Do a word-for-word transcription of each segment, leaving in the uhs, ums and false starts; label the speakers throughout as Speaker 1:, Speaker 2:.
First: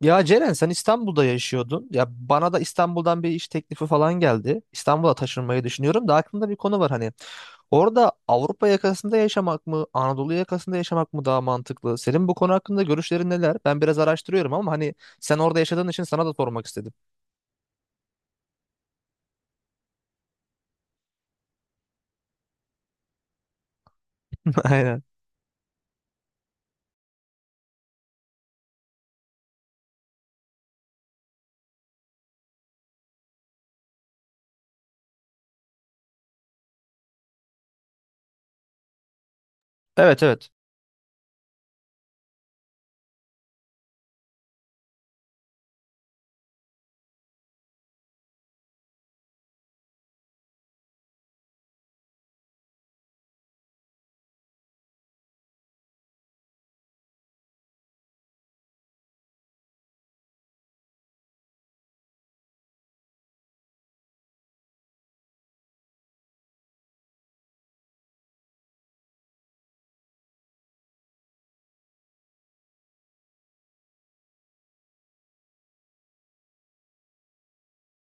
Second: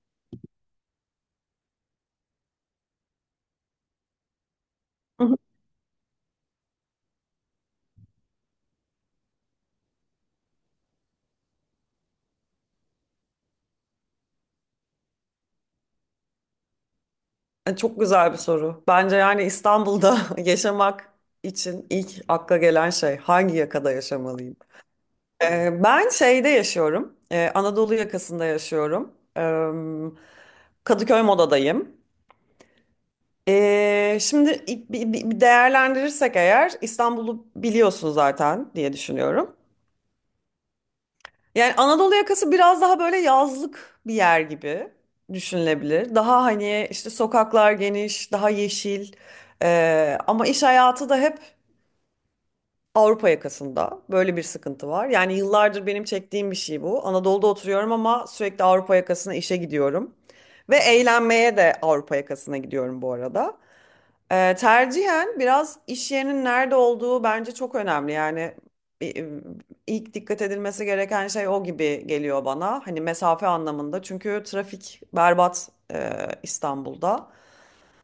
Speaker 1: Ya Ceren sen İstanbul'da yaşıyordun. Ya bana da İstanbul'dan bir iş teklifi falan geldi. İstanbul'a taşınmayı düşünüyorum da aklımda bir konu var hani. Orada Avrupa yakasında yaşamak mı, Anadolu yakasında yaşamak mı daha mantıklı? Senin bu konu hakkında görüşlerin neler? Ben biraz araştırıyorum ama hani sen orada yaşadığın için sana da sormak istedim.
Speaker 2: E, Çok güzel bir soru. Bence yani İstanbul'da yaşamak için ilk akla gelen şey hangi yakada yaşamalıyım?
Speaker 1: Aynen.
Speaker 2: E, ben şeyde yaşıyorum. E, Anadolu yakasında yaşıyorum. E, Kadıköy Moda'dayım. E, şimdi i- bi- bi- değerlendirirsek eğer İstanbul'u biliyorsun zaten diye düşünüyorum.
Speaker 1: Evet, evet.
Speaker 2: Yani Anadolu yakası biraz daha böyle yazlık bir yer gibi düşünülebilir. Daha hani işte sokaklar geniş, daha yeşil. Ee, ama iş hayatı da hep Avrupa yakasında. Böyle bir sıkıntı var. Yani yıllardır benim çektiğim bir şey bu. Anadolu'da oturuyorum ama sürekli Avrupa yakasına işe gidiyorum. Ve eğlenmeye de Avrupa yakasına gidiyorum bu arada. Ee, tercihen biraz iş yerinin nerede olduğu bence çok önemli. Yani e, ilk dikkat edilmesi gereken şey o gibi geliyor bana. Hani mesafe anlamında. Çünkü trafik berbat e, İstanbul'da.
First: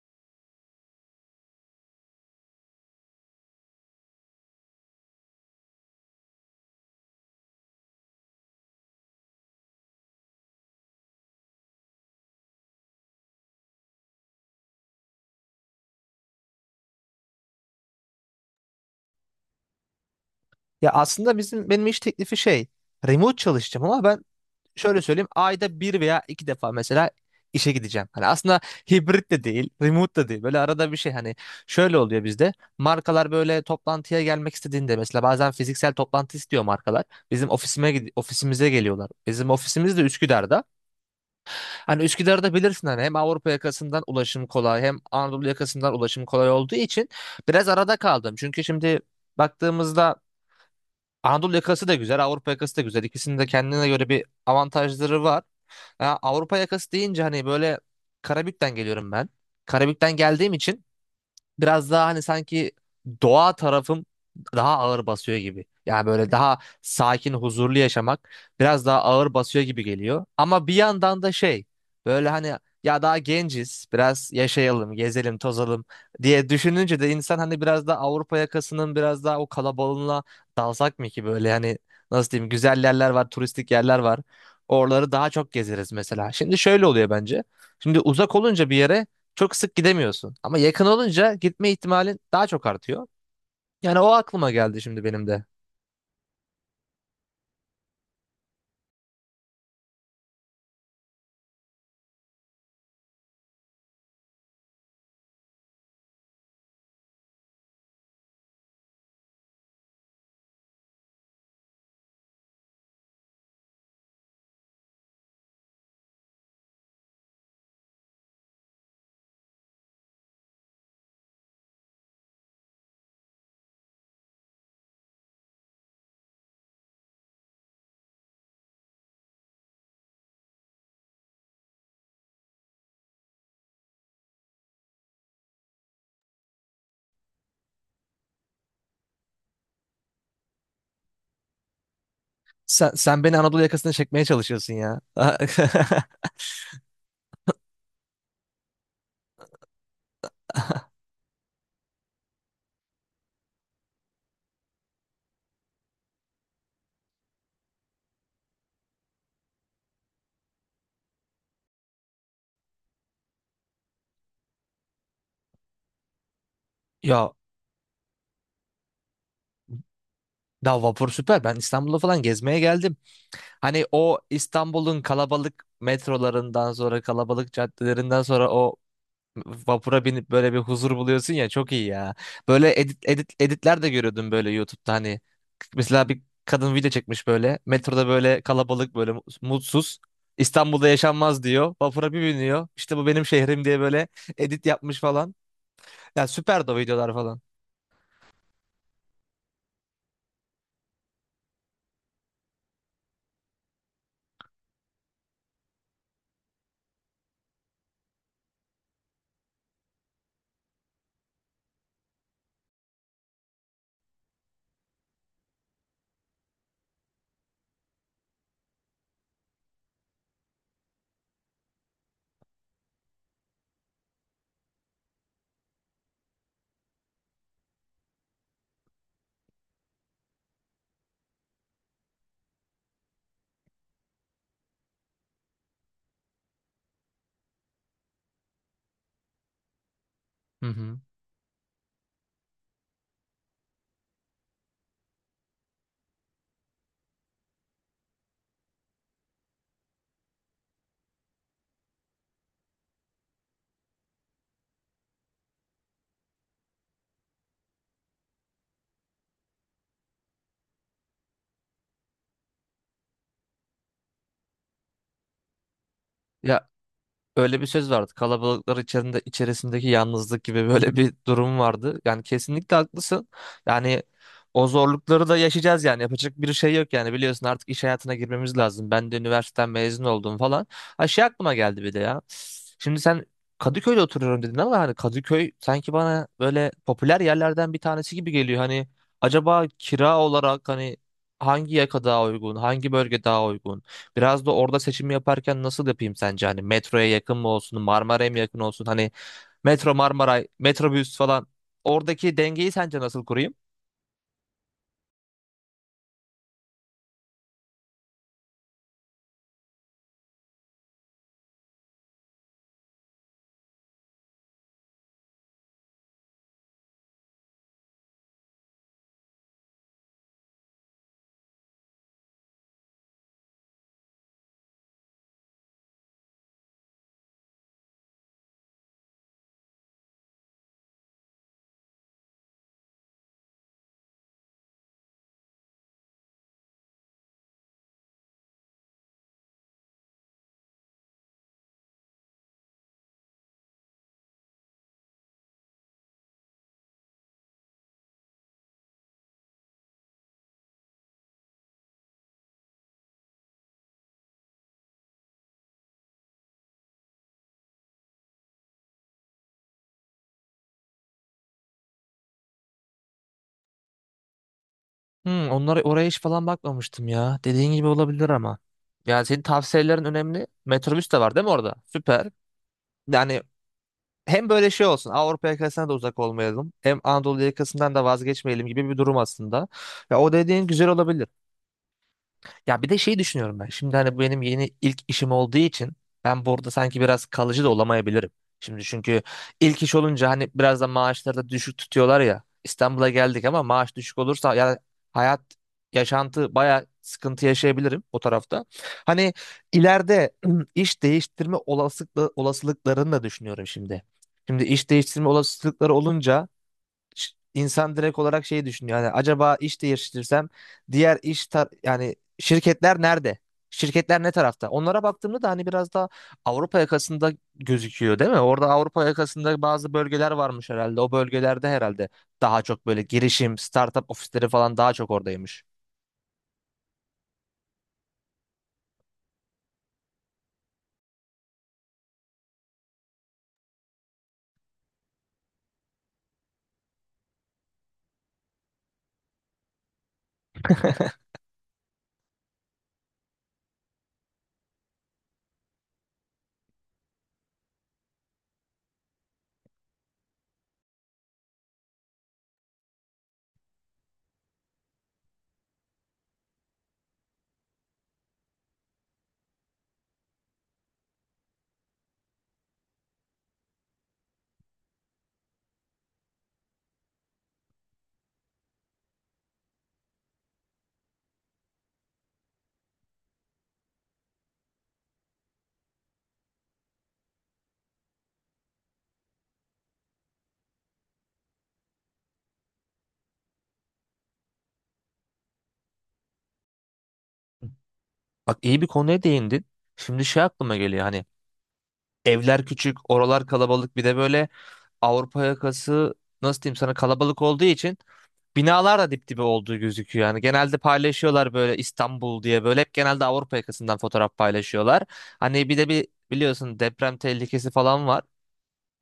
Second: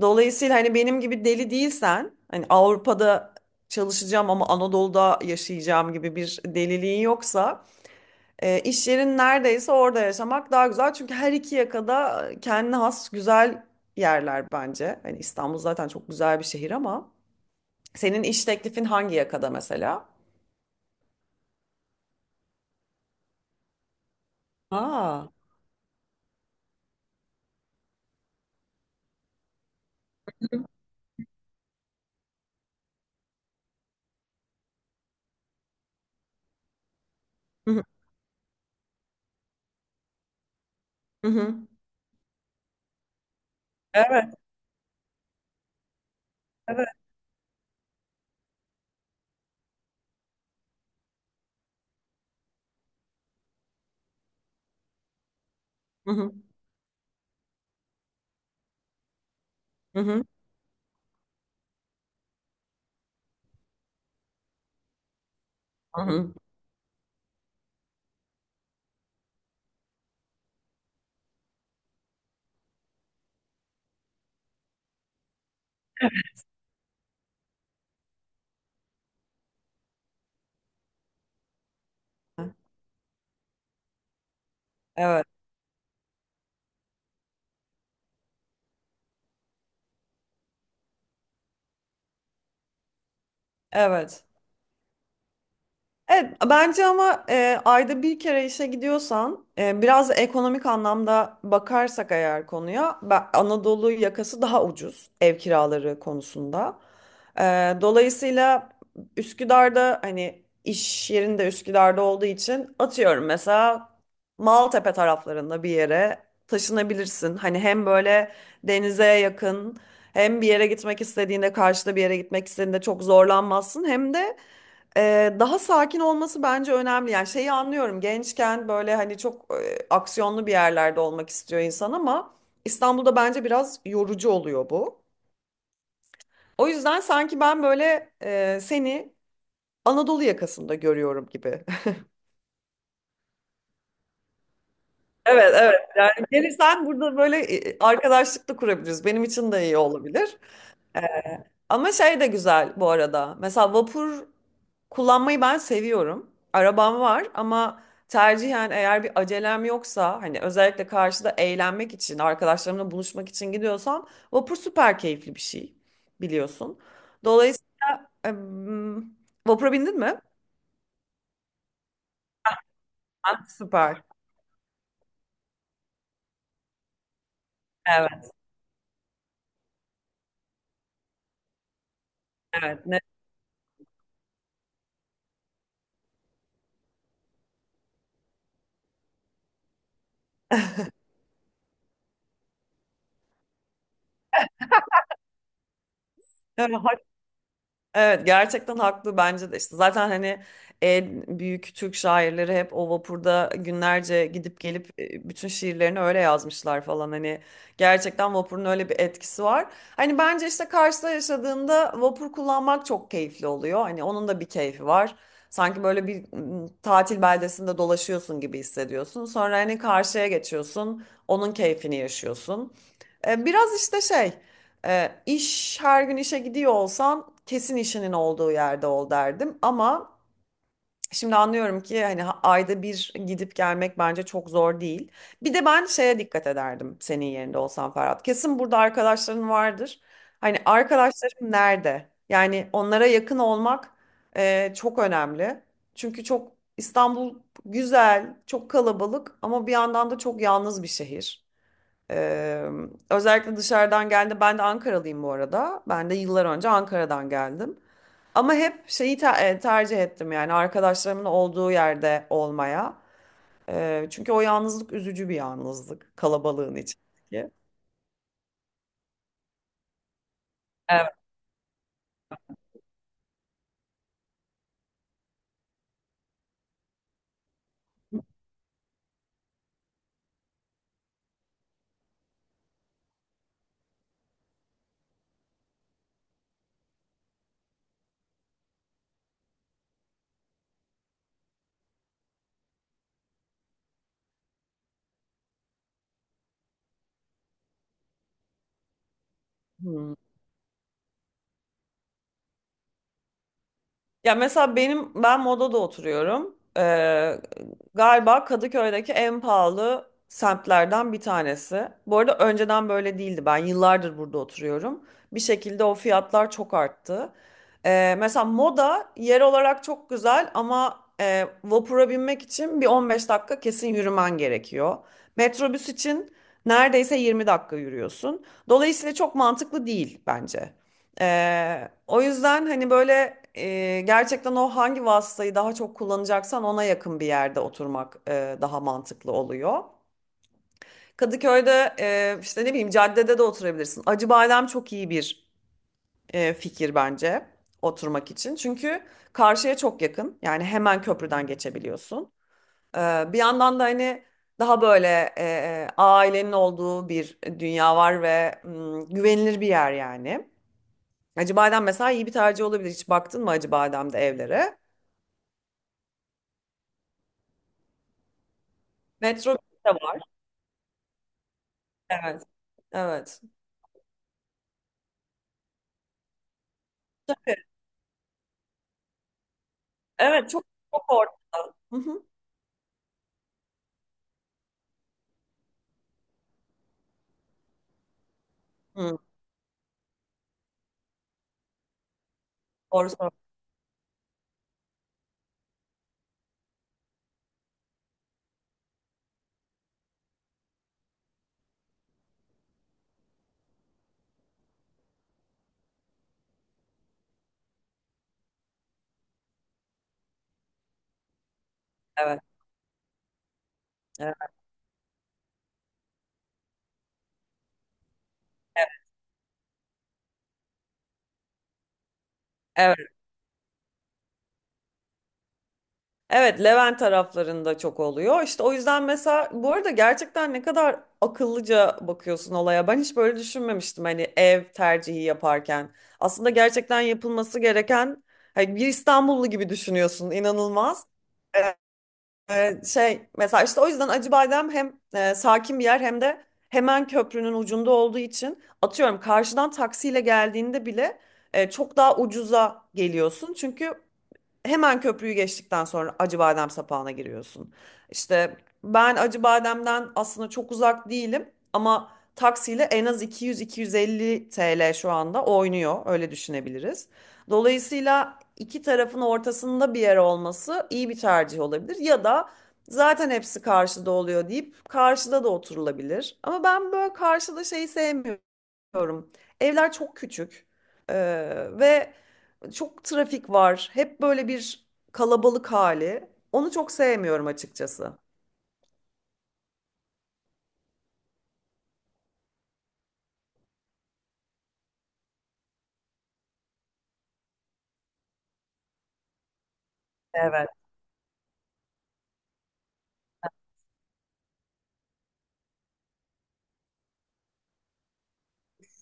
Speaker 2: Dolayısıyla hani benim gibi deli değilsen, hani Avrupa'da çalışacağım ama Anadolu'da yaşayacağım gibi bir deliliğin yoksa, e, iş yerin neredeyse orada yaşamak daha güzel. Çünkü her iki yakada kendine has güzel yerler bence. Hani İstanbul zaten çok güzel bir şehir ama. Senin iş teklifin hangi yakada mesela?
Speaker 1: Ya aslında bizim benim iş teklifi şey, remote çalışacağım ama ben şöyle söyleyeyim
Speaker 2: Aa,
Speaker 1: ayda bir veya iki defa mesela işe gideceğim. Hani aslında hibrit de değil, remote da değil. Böyle
Speaker 2: hı
Speaker 1: arada bir şey hani şöyle oluyor bizde. Markalar böyle toplantıya gelmek istediğinde mesela bazen fiziksel toplantı istiyor markalar. Bizim
Speaker 2: hı.
Speaker 1: ofisime gid- ofisimize geliyorlar. Bizim ofisimiz de Üsküdar'da.
Speaker 2: Hı hı.
Speaker 1: Hani Üsküdar'da bilirsin hani hem Avrupa yakasından
Speaker 2: Evet,
Speaker 1: ulaşım kolay hem Anadolu yakasından ulaşım kolay olduğu
Speaker 2: evet.
Speaker 1: için biraz arada kaldım. Çünkü şimdi baktığımızda Anadolu yakası da güzel, Avrupa yakası da güzel. İkisinin de kendine göre bir avantajları var.
Speaker 2: Hı
Speaker 1: Ya
Speaker 2: hı.
Speaker 1: Avrupa yakası deyince hani böyle Karabük'ten geliyorum ben.
Speaker 2: Hı
Speaker 1: Karabük'ten
Speaker 2: hı.
Speaker 1: geldiğim için biraz daha hani sanki doğa tarafım daha ağır basıyor gibi.
Speaker 2: Hı
Speaker 1: Yani böyle
Speaker 2: hı.
Speaker 1: daha sakin, huzurlu yaşamak biraz daha ağır basıyor gibi geliyor. Ama bir yandan da şey böyle hani ya daha genciz, biraz yaşayalım, gezelim, tozalım diye düşününce de insan hani biraz da Avrupa yakasının biraz daha o kalabalığına dalsak mı ki böyle hani nasıl diyeyim güzel yerler var, turistik yerler var. Oraları
Speaker 2: Evet,
Speaker 1: daha çok gezeriz mesela. Şimdi şöyle oluyor bence. Şimdi uzak olunca bir yere çok sık gidemiyorsun. Ama yakın olunca gitme ihtimalin daha çok artıyor. Yani o
Speaker 2: evet.
Speaker 1: aklıma geldi şimdi benim de.
Speaker 2: Evet, bence ama e, ayda bir kere işe gidiyorsan e, biraz da ekonomik anlamda bakarsak eğer konuya ben- Anadolu yakası daha ucuz ev kiraları konusunda. E, Dolayısıyla Üsküdar'da hani iş yerinde Üsküdar'da olduğu için atıyorum mesela Maltepe taraflarında bir yere taşınabilirsin. Hani hem böyle denize yakın hem bir yere gitmek istediğinde karşıda bir yere gitmek istediğinde çok zorlanmazsın hem de ee, daha sakin olması bence önemli. Yani şeyi anlıyorum. Gençken böyle hani çok e, aksiyonlu bir yerlerde olmak istiyor insan ama İstanbul'da bence biraz yorucu oluyor bu. O yüzden sanki ben böyle e, seni Anadolu yakasında görüyorum gibi.
Speaker 1: Sen, sen beni Anadolu yakasına çekmeye çalışıyorsun ya.
Speaker 2: Evet, evet. Yani gelirsen burada böyle e, arkadaşlık da kurabiliriz. Benim için de iyi olabilir. Ama şey de güzel bu arada. Mesela vapur kullanmayı ben seviyorum. Arabam var ama tercihen eğer bir acelem yoksa hani özellikle karşıda eğlenmek için, arkadaşlarımla buluşmak için gidiyorsam vapur süper keyifli bir şey biliyorsun.
Speaker 1: Ya
Speaker 2: Dolayısıyla em, vapura bindin mi?
Speaker 1: daha vapur süper. Ben İstanbul'a falan gezmeye geldim.
Speaker 2: Ha,
Speaker 1: Hani
Speaker 2: süper.
Speaker 1: o İstanbul'un kalabalık metrolarından sonra kalabalık caddelerinden
Speaker 2: Evet,
Speaker 1: sonra o vapura binip böyle bir huzur buluyorsun ya çok iyi ya. Böyle
Speaker 2: evet. Ne?
Speaker 1: edit, edit editler de görüyordum böyle YouTube'da hani mesela bir kadın video çekmiş böyle. Metroda böyle kalabalık böyle mutsuz. İstanbul'da yaşanmaz diyor. Vapura bir biniyor. İşte bu benim şehrim diye böyle edit yapmış falan. Ya süperdi o
Speaker 2: Evet,
Speaker 1: videolar falan.
Speaker 2: evet gerçekten haklı bence de işte zaten hani en büyük Türk şairleri hep o vapurda günlerce gidip gelip e, bütün şiirlerini öyle yazmışlar falan hani gerçekten vapurun öyle bir etkisi var. Hani bence işte Kars'ta yaşadığında vapur kullanmak çok keyifli oluyor hani onun da bir keyfi var. Sanki böyle bir m, tatil beldesinde dolaşıyorsun gibi hissediyorsun. Sonra hani karşıya geçiyorsun, onun keyfini yaşıyorsun. E, Biraz işte şey. E, iş her gün işe gidiyor olsan kesin işinin olduğu yerde ol derdim ama şimdi anlıyorum ki hani ha- ayda bir gidip gelmek bence çok zor değil. Bir de ben şeye dikkat ederdim senin yerinde olsam Ferhat. Kesin burada arkadaşların vardır. Hani
Speaker 1: Hı hı.
Speaker 2: arkadaşlarım nerede? Yani onlara yakın olmak e, çok önemli. Çünkü çok İstanbul güzel, çok kalabalık ama bir yandan da çok yalnız bir şehir. Ee, Özellikle dışarıdan geldi. Ben de Ankaralıyım bu arada. Ben de yıllar önce Ankara'dan geldim. Ama hep şeyi te- e, tercih ettim yani arkadaşlarımın olduğu yerde olmaya. Ee, çünkü o yalnızlık üzücü bir yalnızlık
Speaker 1: Ya
Speaker 2: kalabalığın içindeki.
Speaker 1: öyle bir söz vardı. Kalabalıklar içerisinde, içerisindeki yalnızlık gibi böyle
Speaker 2: Evet.
Speaker 1: bir durum vardı. Yani kesinlikle haklısın. Yani o zorlukları da yaşayacağız yani. Yapacak bir şey yok yani. Biliyorsun artık iş hayatına girmemiz lazım. Ben de üniversiteden mezun oldum falan. Ha şey aklıma geldi bir de ya. Şimdi sen Kadıköy'de oturuyorum dedin ama hani Kadıköy sanki bana böyle popüler yerlerden bir tanesi gibi geliyor. Hani acaba kira olarak hani hangi yaka daha uygun, hangi bölge daha uygun? Biraz da orada seçim yaparken nasıl yapayım sence? Hani metroya yakın mı olsun, Marmara'ya mı yakın olsun? Hani metro
Speaker 2: Hmm.
Speaker 1: Marmaray, metrobüs falan. Oradaki dengeyi sence nasıl kurayım?
Speaker 2: Ya mesela benim ben Moda'da oturuyorum. Ee, galiba Kadıköy'deki en pahalı semtlerden bir tanesi. Bu arada önceden böyle değildi. Ben yıllardır burada oturuyorum. Bir şekilde o fiyatlar çok arttı. Ee, mesela Moda yer olarak çok güzel ama e, vapura binmek için bir on beş dakika kesin yürümen gerekiyor. Metrobüs için neredeyse yirmi dakika yürüyorsun. Dolayısıyla çok mantıklı değil bence. Ee, o yüzden hani böyle e, gerçekten o hangi vasıtayı daha çok kullanacaksan ona yakın bir yerde oturmak e, daha mantıklı oluyor. Kadıköy'de e, işte ne bileyim caddede de oturabilirsin. Acıbadem çok iyi bir e, fikir bence oturmak için. Çünkü karşıya çok yakın. Yani hemen köprüden geçebiliyorsun. Ee, bir yandan da hani daha böyle e, ailenin olduğu bir dünya var ve mm, güvenilir bir yer yani. Hacı Badem mesela iyi bir tercih olabilir. Hiç baktın mı Hacı Badem'de evlere?
Speaker 1: Hmm, onlara oraya hiç falan bakmamıştım ya. Dediğin gibi olabilir ama. Yani senin
Speaker 2: Metro de
Speaker 1: tavsiyelerin
Speaker 2: var.
Speaker 1: önemli. Metrobüs de var değil mi orada? Süper.
Speaker 2: Evet.
Speaker 1: Yani
Speaker 2: Evet.
Speaker 1: hem böyle şey olsun. Avrupa yakasına da uzak olmayalım. Hem Anadolu yakasından da vazgeçmeyelim gibi bir durum aslında. Ya o
Speaker 2: Evet çok
Speaker 1: dediğin güzel
Speaker 2: çok
Speaker 1: olabilir.
Speaker 2: ortada. Hı hı.
Speaker 1: Ya bir de şey düşünüyorum ben. Şimdi hani bu benim yeni ilk işim olduğu için ben burada sanki biraz kalıcı da olamayabilirim. Şimdi
Speaker 2: Hı,
Speaker 1: çünkü ilk iş olunca hani biraz da maaşları da düşük tutuyorlar ya. İstanbul'a
Speaker 2: doğru söylüyorsun.
Speaker 1: geldik ama maaş düşük olursa ya hayat yaşantı bayağı sıkıntı yaşayabilirim o tarafta. Hani ileride iş değiştirme olasılıkla, olasılıklarını da düşünüyorum şimdi. Şimdi iş değiştirme olasılıkları olunca ş- insan direkt olarak şey düşünüyor. Yani acaba iş değiştirirsem diğer iş tar yani
Speaker 2: Evet.
Speaker 1: şirketler nerede? Şirketler ne
Speaker 2: Evet.
Speaker 1: tarafta? Onlara baktığımda da hani biraz daha Avrupa yakasında gözüküyor değil mi? Orada Avrupa yakasında bazı bölgeler varmış herhalde. O bölgelerde herhalde daha çok
Speaker 2: Evet.
Speaker 1: böyle girişim, startup ofisleri falan daha çok oradaymış.
Speaker 2: Evet, Levent taraflarında çok oluyor. İşte o yüzden mesela bu arada gerçekten ne kadar akıllıca bakıyorsun olaya. Ben hiç böyle düşünmemiştim hani ev tercihi yaparken. Aslında gerçekten yapılması gereken hani bir İstanbullu gibi düşünüyorsun. İnanılmaz. Ee, Ee, şey mesela işte o yüzden Acı Badem hem e, sakin bir yer hem de hemen köprünün ucunda olduğu için atıyorum karşıdan taksiyle geldiğinde bile e, çok daha ucuza geliyorsun. Çünkü hemen köprüyü geçtikten sonra Acıbadem sapağına giriyorsun. İşte ben Acıbadem'den aslında çok uzak değilim ama taksiyle en az iki yüz iki yüz elli T L şu anda oynuyor. Öyle düşünebiliriz. Dolayısıyla iki tarafın ortasında bir yer olması iyi bir tercih olabilir. Ya da zaten hepsi karşıda oluyor deyip karşıda da oturulabilir. Ama ben böyle karşıda şeyi sevmiyorum. Diyorum. Evler çok küçük Ee, ve çok trafik var. Hep böyle bir kalabalık hali. Onu çok sevmiyorum açıkçası.
Speaker 1: Bak iyi bir konuya değindin. Şimdi şey aklıma geliyor hani evler küçük, oralar kalabalık bir de böyle Avrupa yakası nasıl diyeyim sana kalabalık olduğu için binalar da dip dibe olduğu gözüküyor. Yani
Speaker 2: Evet.
Speaker 1: genelde paylaşıyorlar böyle İstanbul diye böyle hep genelde Avrupa yakasından fotoğraf paylaşıyorlar. Hani bir de bir biliyorsun deprem tehlikesi falan var.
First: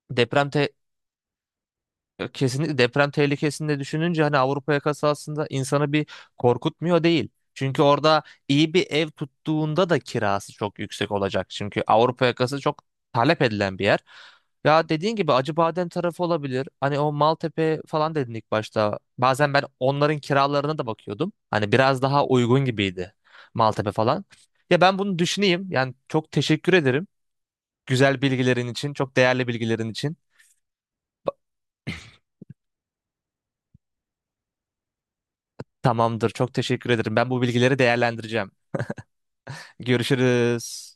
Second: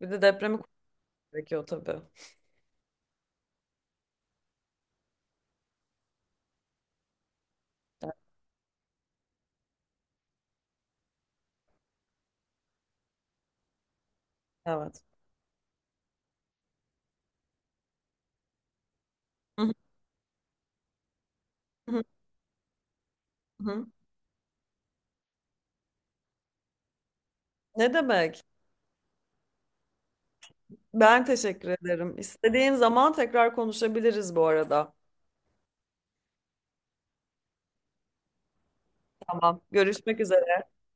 Speaker 2: Bir de
Speaker 1: Deprem
Speaker 2: depremi
Speaker 1: te-
Speaker 2: konuşmak gerekiyor tabii.
Speaker 1: Ya kesinlikle deprem tehlikesini de düşününce hani Avrupa yakası aslında insanı bir korkutmuyor değil. Çünkü orada iyi bir ev tuttuğunda da kirası çok yüksek olacak. Çünkü Avrupa yakası çok talep edilen bir yer. Ya
Speaker 2: Evet.
Speaker 1: dediğin gibi Acıbadem tarafı olabilir. Hani o Maltepe falan dedin ilk başta. Bazen ben
Speaker 2: Hı
Speaker 1: onların kiralarına da bakıyordum. Hani biraz
Speaker 2: hı,
Speaker 1: daha uygun gibiydi
Speaker 2: hı hı.
Speaker 1: Maltepe falan. Ya ben bunu düşüneyim. Yani çok teşekkür ederim.
Speaker 2: Ne
Speaker 1: Güzel
Speaker 2: demek?
Speaker 1: bilgilerin için, çok değerli bilgilerin için.
Speaker 2: Ben teşekkür ederim. İstediğin zaman tekrar konuşabiliriz bu arada.
Speaker 1: Tamamdır. Çok teşekkür ederim. Ben bu bilgileri değerlendireceğim.
Speaker 2: Tamam. Görüşmek üzere.
Speaker 1: Görüşürüz.